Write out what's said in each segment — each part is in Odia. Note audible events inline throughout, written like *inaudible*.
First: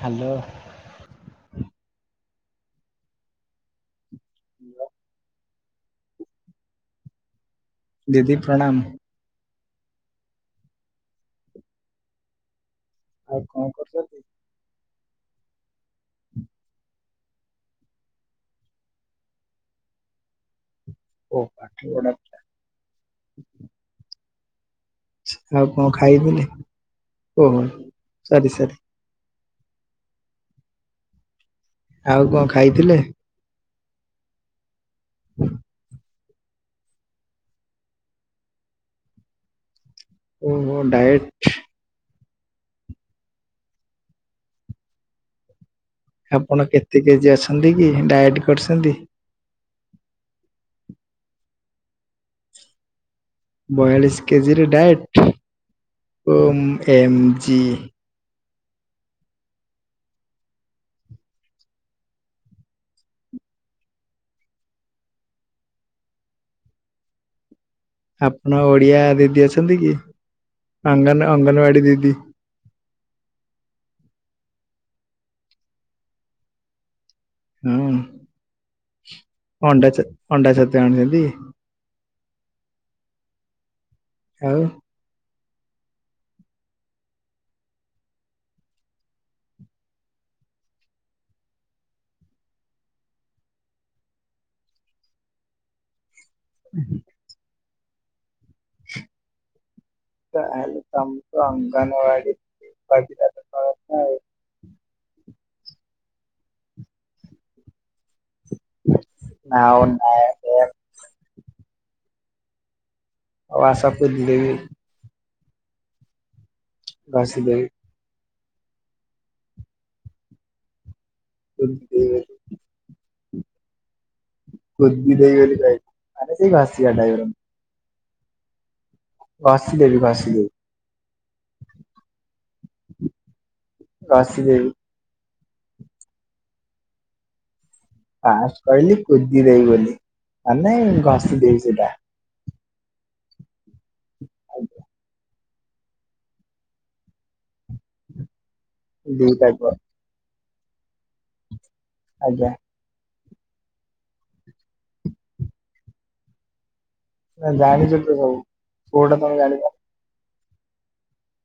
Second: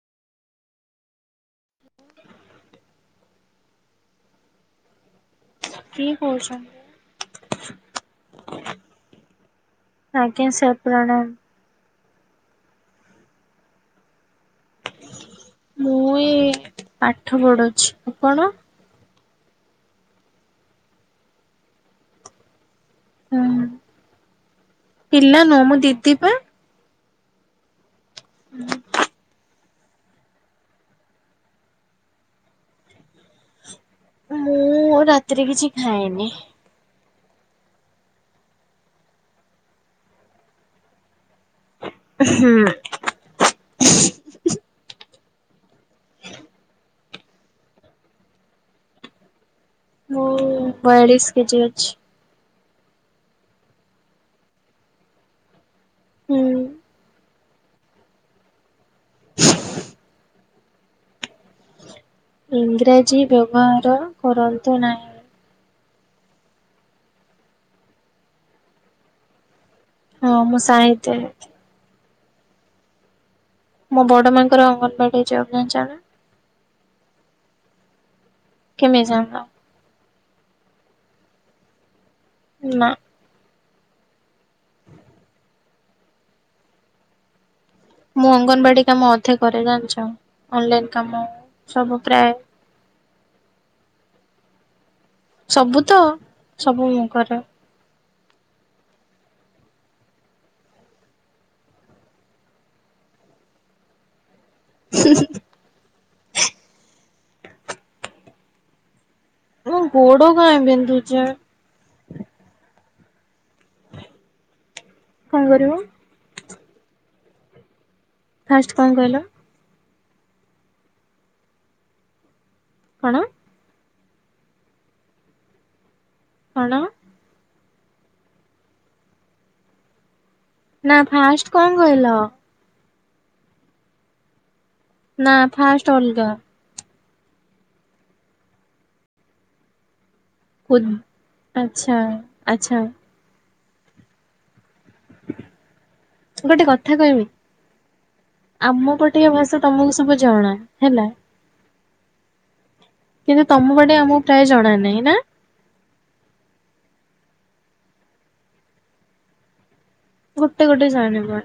ହ୍ୟାଲୋ। ହୁଁ *unintelligible* କି କହୁଛନ୍। ଦିଦି ପ୍ରଣାମ୍। ଆଜ୍ଞା ସାର ପ୍ରଣାମ୍। ଆଉ କଣ କରୁଛନ୍ତି। ମୁଁ ଏଁ ପାଠ ପଢଉଛି ଆପଣ? ଓଁ ପାଠପଢା। ହୁଁଉ ପିଲା କରୁଛି। ଆଉ ନୁହଁ ମୁଁ କଣ ଦିଦି ପା। ଖାଇଥିଲେ ଓହୋ ସରି, ସରି। ଆଉ କଣ ଖାଇଥିଲେ? ମୁଁ ରାତିରେ କିଛି ଖାଏନି। ଓହୋ ଡାଏଟ୍? ହୁଁ, ଉଁ। ଆପଣ କେତେ କେଜି ଅଛନ୍ତି କି ଡାଏଟ୍ କରୁଛନ୍ତି? ମୁଁ ବୟାଳିଶୀ କେଜି ଅଛି। ବୟାଳିଶୀ କେଜିି ରେ ଡାଏଟ ଓମ୍ ହୁଁ ଏମ୍ ଜି। *inaudible* ଇଂଗ୍ରାଜୀ ବ୍ୟବହାର କରନ୍ତୁ ନାହିଁ? ଆପଣ ଓଡିଆ ଦିଦି ଅଛନ୍ତି କି ହଁ ମୁଁ ସାହିତ୍ୟରେ ଅଙ୍ଗନ ଅଙ୍ଗନବାଡି ଦିଦି। ମୋ ବଡ ମାଙ୍କର ଅଙ୍ଗନବାଡିଆଛି। *unintelligible* ହଁଅଁ *inaudible* କେମିତି ଜାଣିଲ? ଅଣ୍ଡା ଚା ଅଣ୍ଡା ଛତୁଆ ଆଣୁଛନ୍ତି? ନାଁ। ଆଉ। ମୁଁ ଅଙ୍ଗନବାଡି କାମ ଅଧେ କରେ ଜାଣିଛ ଅନଲାଇନ କାମ ସବୁ ପ୍ରାୟ। ସବୁତ ସବୁ ମୁଁ କରେ। ଆଉ ତମକୁ ଅଙ୍ଗନବାଡ଼ି ଦିଦି କାହିଁକିନା ସତକଥା ଆଉ। ହୁଁଉଁ ହଃ ହଃ। ମୋ ନାଓ ଗୋଡ କାଇଁ ନାଏ। ବିନ୍ଧୁଛି? ଆଉ ଆସ କୁୁଦିଦେବି। କଣ କରିବ? ଘଷି ଦେବି। ଫାଷ୍ଟ କଣ କହିଲ? କୁଦିଦେବି। କଣ? କୁଦିଦେବୀ ବୋଲି କହିଁଲି ଆରେ ସେଇ କଣ ଘଷିବା ଟାଇପର। ଘଷିଦେବି ଘଷିଦେବି। ନାଁ ଫାଷ୍ଟ କଣ କହିଲ? ଘଷିଦେବି। ନାଁ ଫାଷ୍ଟ ଅଲଗା। ଫାଷ୍ଟ କହିଲି କୁଦିଦେବି ବୋଲି ମାନେ କୁଦ୍ ଘଷିଦେବି ସେଟା। ଆଚ୍ଛା ଆଚ୍ଛା। ଆଉ କଣ? ଗୋଟେ କଥା କହିବି? ଆମ ପଟିଆ ଭାଷା ଦିଟାକ ତମକୁ ସବୁ ଜଣା ହେଲା? ଆଜ୍ଞା। କିନ୍ତୁ ତମ ପଟେ ଆମକୁ ପ୍ରାୟ ଜଣା ନାଇ ନା? ନା ଜାଣିଛ ତ ସବୁ କୋଉଟା ତମେ ଜାଣିବ? ଗୋଟେ ଗୋଟେ ଜାଣିବା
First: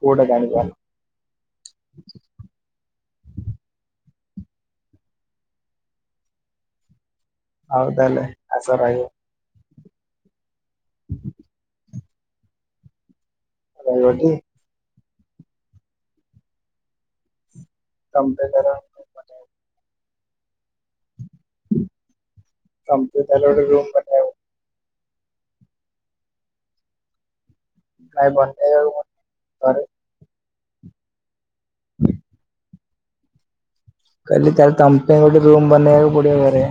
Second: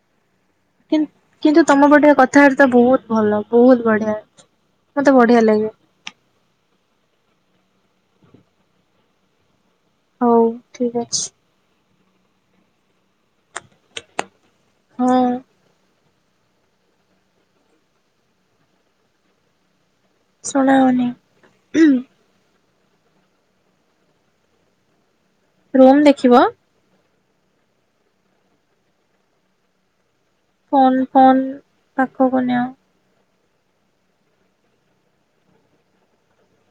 କୋଉଟା ଜାଣିବା? କି କିନ୍ତୁ ତମ ପଟିଆ କଥାବାତା ବହୁତ ଭଲ ବହୁତ ବଢିଆ ମତେ ବଢିଆ ଲାଗେ। ହଉ ତାହଲେ ଆସ ରାହିବ। ହଉ ଠିକ୍ ଅଛି। ରହିବ ଟି? ହଁ। ତମ ପେ *inaudible* ବେଦର ଶୁଣା ଯାଉନି ହୁଁ? ତମପେ ତାହେଲେ ଗୋଟେ ରୁମ ଦେଖାହବ? ରୁମ୍ ଦେଖିବ? କାଇଁ ବନେଇ ଦବୁ ଘରେ। ଫୋନ୍ ଫୋନ୍ ପାଖକୁ ନିଅ। କହିଲି ତାଲେ ତମ ପାଇଁ ଗୋଟେ ରୁମ୍ ବନେଇବାକୁ ପଡିବ ଘରେ।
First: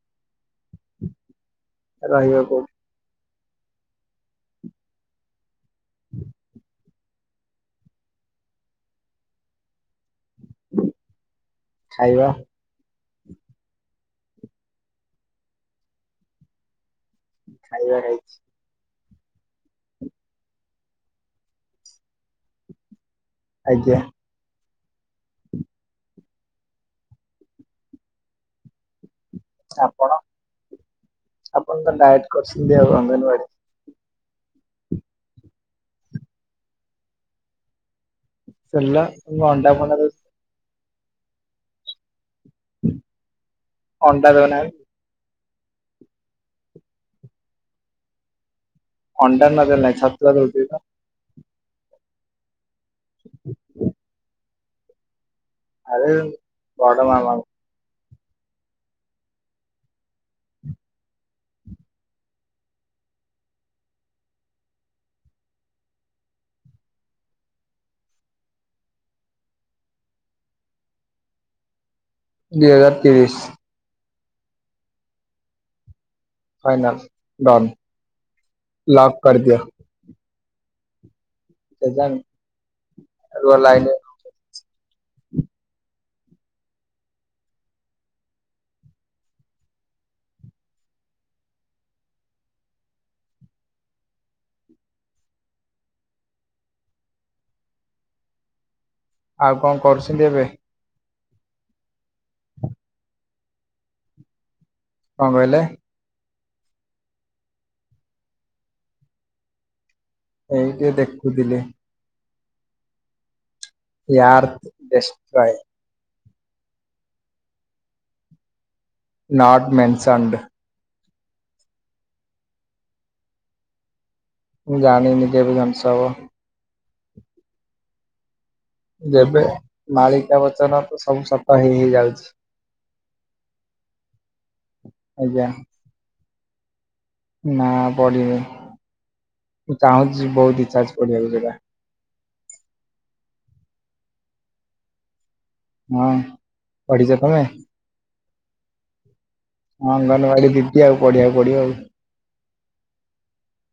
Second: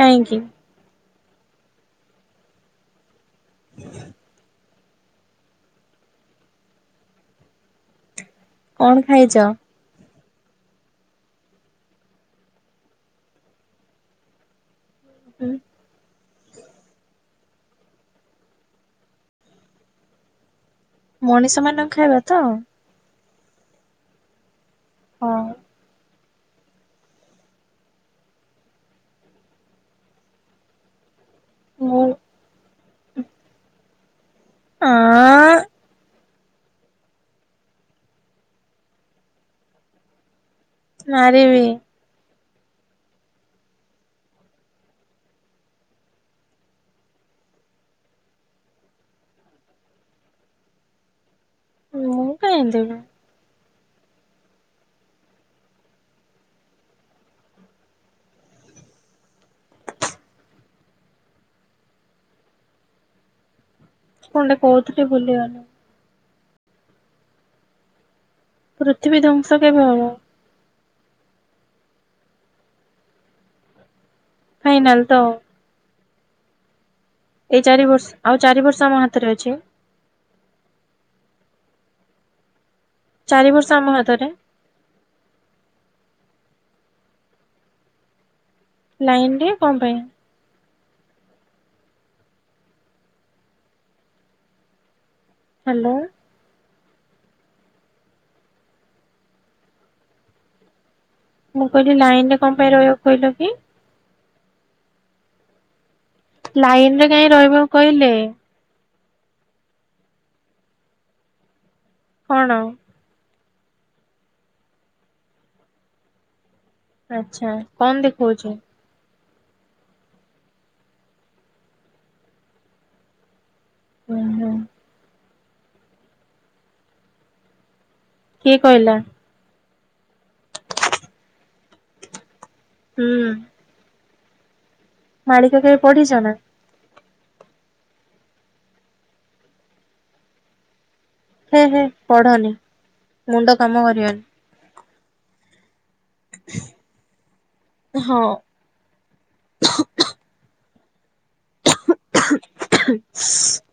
କାହିଁକି? ରହିବାକୁ। କଣ ଖାଇଚ? ଖାଇବା। *unintelligible* ଖାଇବା ହେଇଛି। ମଣିଷ ମାନଙ୍କ ଖାଇବା ତ? ଆଜ୍ଞା। ହଁ ଆପଣ ଆପଣ ତ ମୁଁ ଡାଏଟ କରିଛନ୍ତି ଆଉ ଅଙ୍ଗନବାଡି। ଆଁ ଆ। ପିଲା *unintelligible* ମାରିବି। ଅଣ୍ଡା ଦଉ ନାହା ଅଣ୍ଡା ନ ଦେଲେ ନାଇ ଛତୁଆ ଦଉଛି ତ? ମୁଁ କାଇଁ ଦେବି। ଆଉ ବଡ଼ *unintelligible* କଣ ଟେ କହୁଥିଲି ଭୁଲଗଲି। ପୃଥିବୀ ଧ୍ୱଂସ କେବେ ହବ? ଦି ହଜାର ତିରିଶ। ଫାଇନାଲ ତ? ଫାଇନାଲ। ଏଇ ଡନ୍ ଚାରି ବର୍ଷ ଆଉ ଚାରି ବର୍ଷ ଆମ ଲକ୍ ହାତରେ କରିଦିଅ ଅଛି? କେଜାଣି। ଚାରି ରୁହ ବର୍ଷ ଆମ ଲାଇନରେ ହାତରେ? ଲାଇନରେ କଣ ପାଇଁ? ହ୍ୟାଲୋ। ଆଉ କଣ କରୁଛନ୍ତି ଏବେ? ମୁଁ କହିଲି ଲାଇନ ରେ କଣ ପାଇଁ ରହିଆକୁ କହିଲ କି? କଣ କହିଲେ? ଲାଇନ ରେ କାଇଁ ରହିବାକୁ କହିଲେ? ଏଇ *unintelligible* ଦେଖୁଥିଲି। କଣ? ୟାର୍ *unintelligible* ଆଚ୍ଛା। କଣ ଦେଖଉଚି? ନଟ୍ ମେନସନ୍ ଦେ ହୁଁ ହୁଁ। ମୁଁ ଜାଣିନି କେବେ ଧ୍ୱଂସ ହବ। କିଏ କହିଲା? ଏବେ ମାଳିକା ବଚନ ତ ସବୁ ସତ ହେଇ ହେଇ ଯାଉଛି। ହୁଁ। ଆଜ୍ଞା ମାଳିକା କେବେ ପଢିଛ ନା? ନା ପଢିନି। ମୁଁ ଚାହୁଁଛି ବହୁତ ଇଚ୍ଛା ଅଛି ପଢିବାକୁ ଯେ ହେ ହେ ପଢନି ମୁଣ୍ଡ କାମ କରିବନି। ହଁ ପଢିଛ ତମେ? ହଁ ହଁ, ଅଙ୍ଗନବାଡି ଦିଦି ଆଉ ପଢିଆ କୁ ପଡିବ ଆଉ। *inaudible*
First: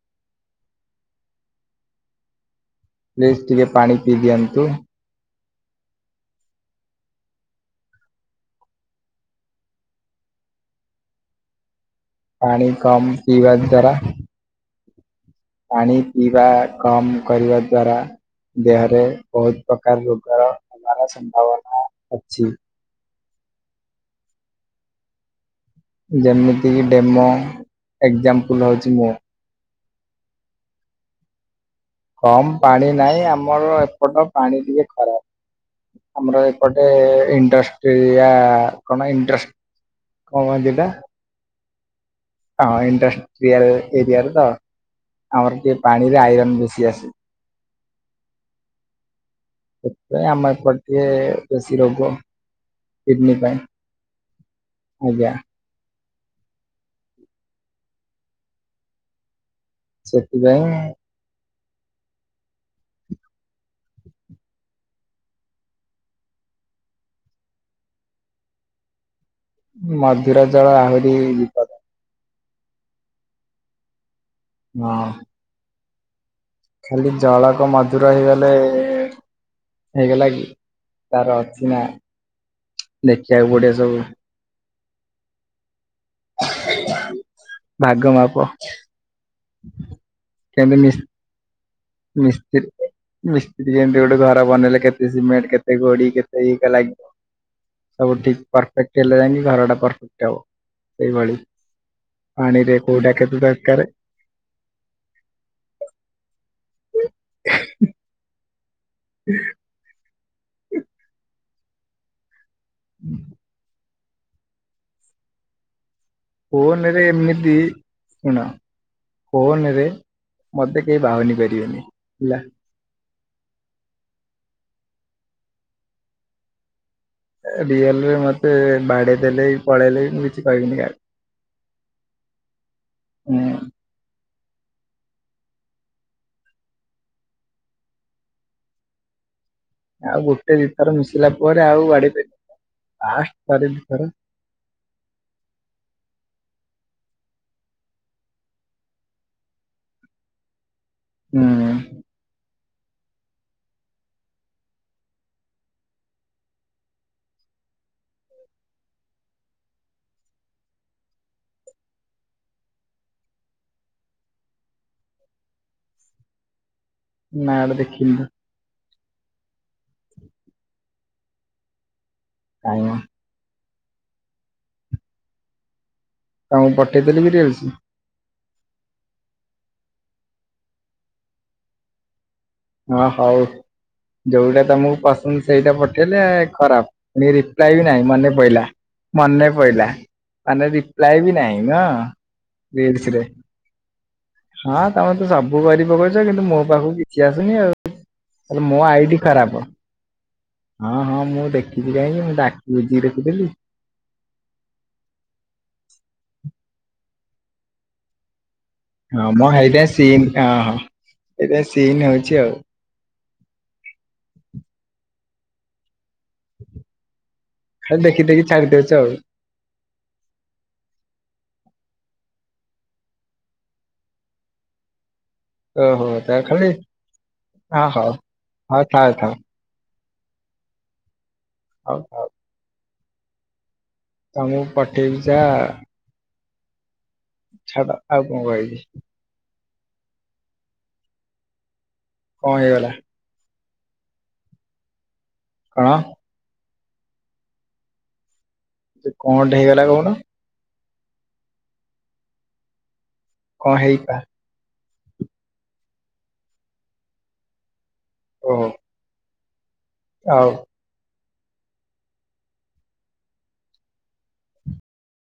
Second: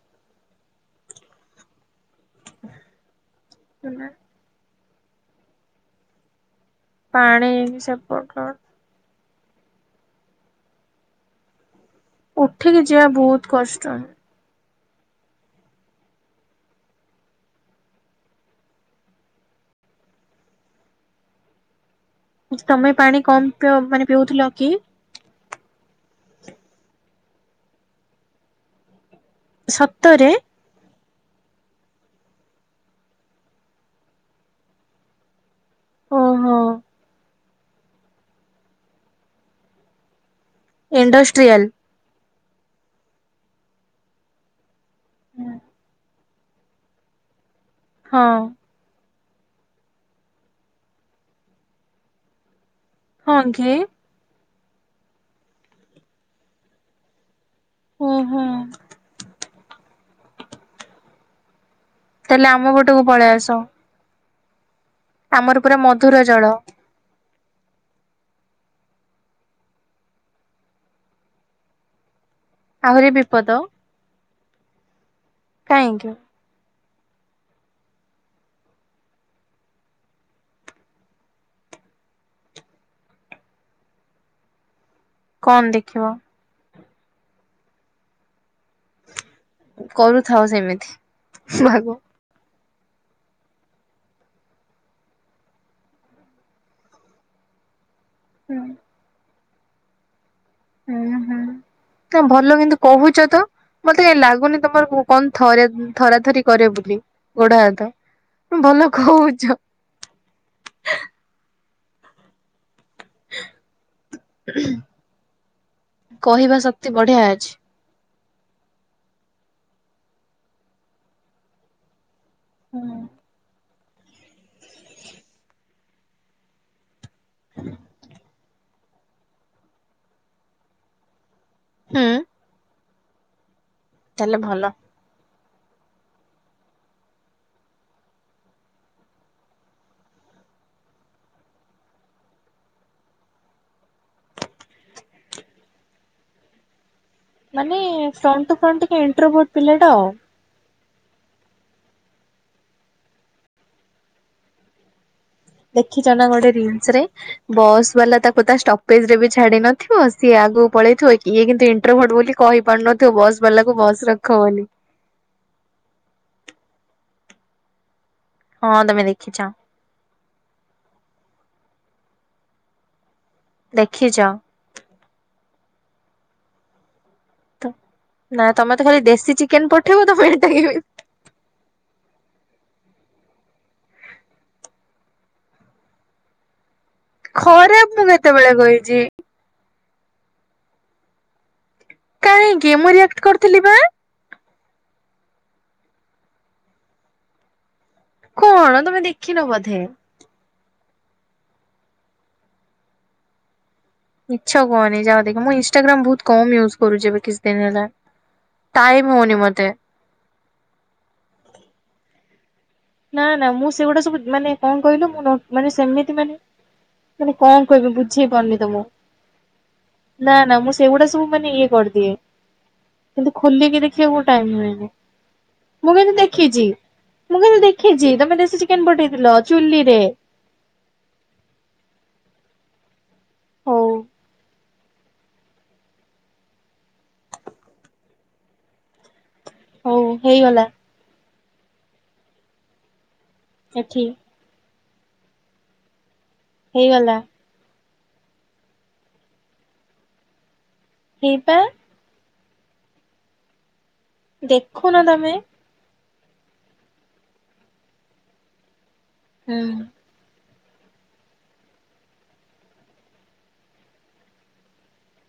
ପ୍ଲିଜ୍ ଟିକେ ପାଣି ପିଇ ଦିଅନ୍ତୁ। ପାଣି ସେପଟ କଣ। *unintelligible* ପାଣି ଉଠିକି ଯିବା କମ୍ ବହୁତ ପିଇବା କଷ୍ଟ। ଦ୍ଵାରା ପାଣି ପିଇବା କମ୍ କରିବା ଦ୍ଵାରା ଦେହରେ ବହୁତ ପ୍ରକାର ରୋଗର ହେବାର ସମ୍ଭାବନା ଅଛି। ତମେ ପାଣି କମ୍ ପିଉ ମାନେ ପିଉଥିଲ କି? ଯେମିତିକି ଡେମୋ, ଏକ୍ଜାମ୍ପଲ୍ ହେଉଛି ମୁଁ। ସତରେ? କମ୍ ପାଣି ନାହିଁ, ଆମର ଏପଟ ପାଣି ଟିକେ ଖରାପ। ଆମର ଓହୋ ଏପଟେ ଏଣ୍ଟର। *unintelligible* ସେଆାଣଣ୍ଟ୍ର କ *unintelligible* ଇଣ୍ଡଷ୍ଟ୍ରିୟାଲ? ହଁ, ଇଣ୍ଡଷ୍ଟ୍ରିଆଲ ଏରିଆରେ ତ, ଆମର ଟିକେ ପାଣିରେ ଆଇରନ ବେଶୀ ଆସେ। ହଁ ସେଥିପାଇଁ ଆମ ଏପଟ ଟିକେ ବେଶୀ ରୋଗ, କିଡନୀ ହଁ ପାଇଁ। କି ଆଜ୍ଞା। ଓହୋ। *unintelligible* ସେଥିପାଇଁ ତାହେଲେ ଆମ ପଟକୁ ପଳେଇ ଆସ? ଆମର ପୁରା ମଧୁର ଜଳ। ମଧୁର ଜଳ ଆହୁରି ଆହୁରି ବିପଦ? ହଁ କାଇଁକି? ଖାଲି ଜଳ କଣ ମଧୁର ହେଇଗଲେ ହେଇଗଲା କି, ତାର ଅଛି ନା ଦେଖିବାକୁ ପଡିବ ସବୁ। କଣ ଦେଖିବ? *unintelligible* ଭାଗ ମାପ। କରୁଥାଅ ସେମିତି ଭା ନିଶ୍ଚିତ। ମିସ୍ତ୍ରୀ ଯେମିତି ଗୋଟେ ଘର ବନେଇଲେ କେତେ ସିମେଣ୍ଟ, କେତେ ଗୋଡି, କେତେ ଇଟା ଲାଗିବ, ସବୁ ଠିକ୍ ହୁଁ ପରଫେକ୍ଟ ହେଲେ ଯାଇକି, ଘର ଟା ପରଫେକ୍ଟ ହବ। ହୁଁ, ସେଇଭଳି ହୁଁ, ତମେ ଭଲ ପାଣିରେ କିନ୍ତୁ କୋଉଟା କହୁଛ କେତେ ତ। ଦରକାର ମତେ କାଇଁ ଲାଗୁନି ତମର କଣ ଥରେ ଥରା ଥରି କରେ ବୋଲି ଗୋଡ ହାତ। ଭଲ କହୁଛ? ହୁଁ। *unintelligible* *unintelligible* କହିବା ଶକ୍ତି ଫୋନରେ ବଢିଆ ଅଛି। ଏମିତି ଶୁଣ, ଫୋନ ରେ ମତେ କେହି ବାହୁନି ପାରିବେନି ହେଲା। ହୁଁ। ରିଏଲରେ ମତେ ବାଡେଇ ଦେଲେ, କି ପଳେଇଲେ, ମୁଁ କିଛି କହିବିନି କାହାକୁ। ହୁଁ ହୁଁ। *unintelligible* ତାହେଲେ ଭଲ। ଆଉ ଗୋଟେ ଦିଇଥର ମିଶିଲା ପରେ ଆଉ ବାଡେଇ ପାରିବେନି ଆଷ୍ଟ ଥରେ ଦିଇଥର। ମାନେ ଫ୍ରଣ୍ଟ ଟୁ ଫ୍ରଣ୍ଟ ଟିକେ ଇଣ୍ଟ୍ରୋ ଭୋଟ ପିଲାଟା ଆଉ। ହୁଁ। ଦେଖିଛ ନା ଗୋଟେ ରିଙ୍ଗସ୍ ରେ। ବସ୍ ବାଲା ତାକୁ ତା ଷ୍ଟପେଜ ରେ ବି ଛାଡି ନଥିବ ସିଏ ଆଗକୁ ପଳେଇଥିବ ଇଏ କିନ୍ତୁ ଇଣ୍ଟ୍ରୋଭୋଟ ବୋଲି କହିପାରୁନଥିବ ବସ୍ ବାଲା କୁ ବସ୍ ରଖବୋଲି। ନାଁ ଏଡା ଦେଖିନି *unintelligible* ହଁ ତମେ ଦେଖିଛ। କାଇଁ ମ। ଦେଖିଛ। ତାଙ୍କୁ ପଠେଇଦେଲି ବି ଟିକେ। ତ ନା ତମେ ତ ଖାଲି ଦେଶୀ ଚିକେନ ପଠେଇବ ତମେ *unintelligible* ହଁ ହଉ ଯୋଉଗୁଡା ତମକୁ ପସନ୍ଦ ସେଇଟା ପଠେଇଲେ ଖରାପ। ରି ରିପ୍ଲାଏ ବି ଖରାପ ମୁଁ ନାହିଁ ମନେ କେତେବେଳେ ପଇଲା, କହିଛି। ମନେ ପଇଲା ମାନେ ରିପ୍ଲାଏ ବି ନାହିଁ। ଏଇନା କାହିଁକି ମୁଁ ରିଲ୍ସ୍ ରିଆକ୍ଟ ରେ। କରିଥିଲି ବା ହଁ ତମେ ତ ସବୁ କରି ପକଉଛ କିନ୍ତୁ ମୋ ପାଖକୁ କିଛି ଆସୁନି ଆଉ। ତାହେଲେ କଣ ମୋ ତମେ ଆଇ ଡି ଦେଖିନ ଖରାପ। ବୋଧେ। ହଁ ହଁ ମୁଁ ଦେଖିଛିି କାହିଁକି ମୁଁ ତ ଆଖି ବୁଜିକି ଦେଖୁଥିଲି। ମିଛ କୁହନି ଯାଅ ଦେଖ। ମୁଁ ଇଷ୍ଟାଗ୍ରାମ୍ ବହୁତ କମ ୟୁଜ କରୁଛି ଏବେ କିଛି ଦିନ ହେଲା। ଟାଇମ ହଁ ହଉନି ମୋ ମତେ। ହେଇଟା ସିନ୍ ହଁ ହଁ ଏଟା ସିନ୍ ହଉଛି ଆଉ। ନା ନା ମୁଁ ସେଗୁଡା ସବୁ ମାନେ କଣ କହିଲ ମୁଁ ମାନେ ସେମିତି ମାନେ ମାନେ କଣ କହିବି ଖାଲି ଦେଖି ବୁଝେଇ ଦେଖି ପାରୁନି ଛାଡି ତମକୁ। ଦଉଛ ଆଉ। ନା ନା ମୁଁ ସେଗୁଡା ସବୁ ମାନେ ଇଏ କରିଦିଏ। କିନ୍ତୁ ଖୋଲିକି ଦେଖିବାକୁ ଟାଇମ ହୁଏନି। ମୁଁ ଓହୋ କିନ୍ତୁ ତା ଦେଖିଛି। ଖାଲି ମୁଁ କିନ୍ତୁ ହଁ ହଉ ଦେଖିଛି। ତମେ ଦେଶୀ ହଉ ଚିକେନ ଥାଉ ପଠେଇଥିଲ ଥାଉ ଚୁଲିରେ। ହଉ ହଉ। ହଉ। ତମକୁ ପଠେଇବି ଯା ଛାଡ ଆଉ କଣ କହିବି? ହଉ ହେଇଗଲା। କଣ ହେଇଗଲା? ଏଠି। କଣ? ହେଇଗଲା। ସେ କଣ ଟେ ହେଇଗଲା କହୁନ? ହିପା। କଣ ହେଇପା? ଦେଖୁନ ତମେ। ଓହୋ। ହୁଁ। ଆଉ।